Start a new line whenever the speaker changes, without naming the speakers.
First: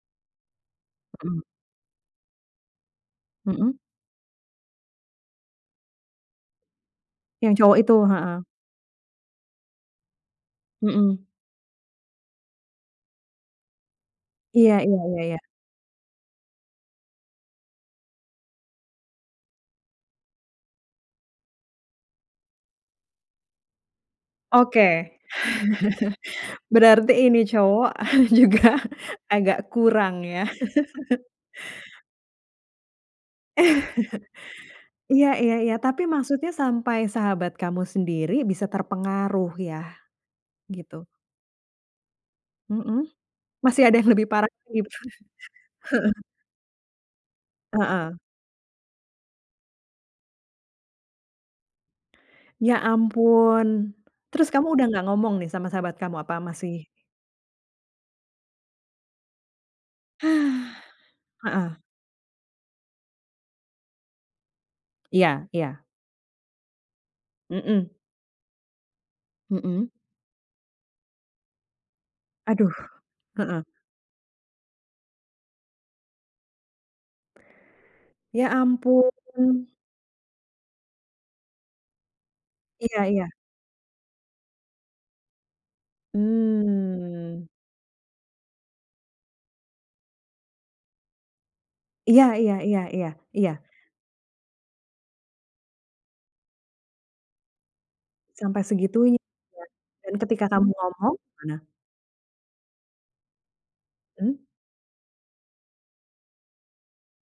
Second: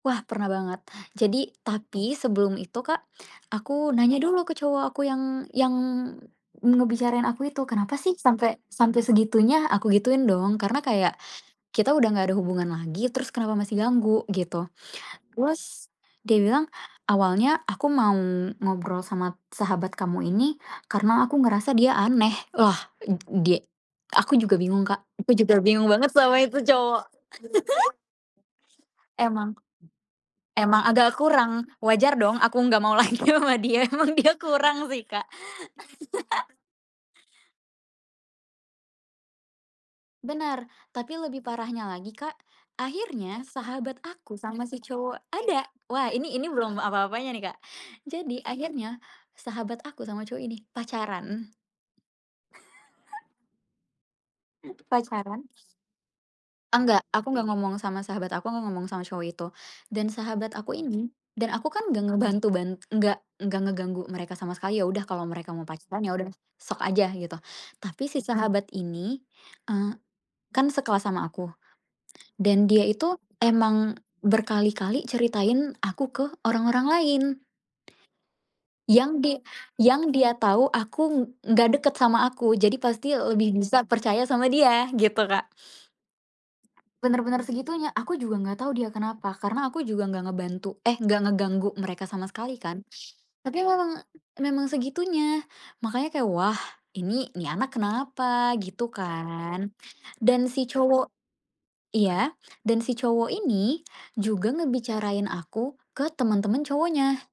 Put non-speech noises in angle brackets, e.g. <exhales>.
Wah pernah banget. Jadi
Mhm.
tapi sebelum itu Kak,
Mhm.
aku nanya dulu ke cowok aku yang yang ngebicarain aku
Yang
itu,
cowok itu,
"Kenapa sih
heeh.
sampai sampai segitunya?" Aku gituin, dong. Karena kayak
Mhm.
kita udah gak ada hubungan lagi, terus kenapa masih ganggu,
Iy
gitu.
iya iya iya.
Terus dia bilang, "Awalnya aku mau ngobrol sama sahabat kamu ini karena aku ngerasa dia aneh," lah ed dia aku juga bingung Kak,
Oke.
aku juga bingung banget sama itu
<chuckles>
cowok.
Berarti ini cowok <chuckles> juga
<laughs> Emang.
agak kurang ya?
Emang agak
<laughs>
kurang, wajar dong aku gak mau lagi sama dia emang dia kurang
<chuckles>
sih, Kak.
Iya iya iya. Tapi maksudnya
<laughs>
sampai sahabat kamu sendiri bisa terpengaruh ya,
Benar.
gitu?
Tapi lebih parahnya lagi Kak,
Mhm.
akhirnya
Masih
sahabat
ada yang lebih
aku
parah
sama si
lagi?
cowok ada, wah
Heeh.
ini ini belum apa-apanya nih Kak.
Heeh.
Jadi akhirnya, sahabat aku sama cowok ini pacaran.
Ya
<chuckles>
ampun, terus kamu
Eh,
sudah tidak ngomong
pacaran.
nih sama sahabat kamu, apa masih?
Enggak, aku nggak ngomong sama sahabat aku, nggak ngomong sama cowok itu. Dan sahabat aku ini
<exhales>
dan aku
Heeh.
kan nggak ngebantu ban enggak, enggak ngeganggu mereka sama sekali, ya udah kalau
Iya
mereka mau
iya.
pacaran ya udah, sok aja gitu.
Mhm.
Tapi si sahabat ini,
Mhm.
eee, kan sekelas sama aku dan
Aduh.
dia itu
Heeh.
emang berkali-kali ceritain aku ke orang-orang lain,
Ya
yang di
ampun.
yang dia tahu, aku nggak deket sama aku, jadi
Iya
pasti
iya.
lebih bisa percaya sama dia gitu, Kak. Benar-benar
Mmm.
segitunya, aku juga gak tau dia kenapa. Karena aku juga gak ngebantu eh gak ngeganggu mereka
Iya
sama
iya
sekali
iya
kan,
iya iya.
tapi memang memang segitunya. Makannya kayak, wah ini ini anak kenapa
Sampai
gitu
segitunya ya,
kan
dan ketika
dan si
kamu
cowok
ngomong gimana?
iya, dan si cowok ini
Hmm.
juga ngebicarain aku ke temen-temen cowoknya.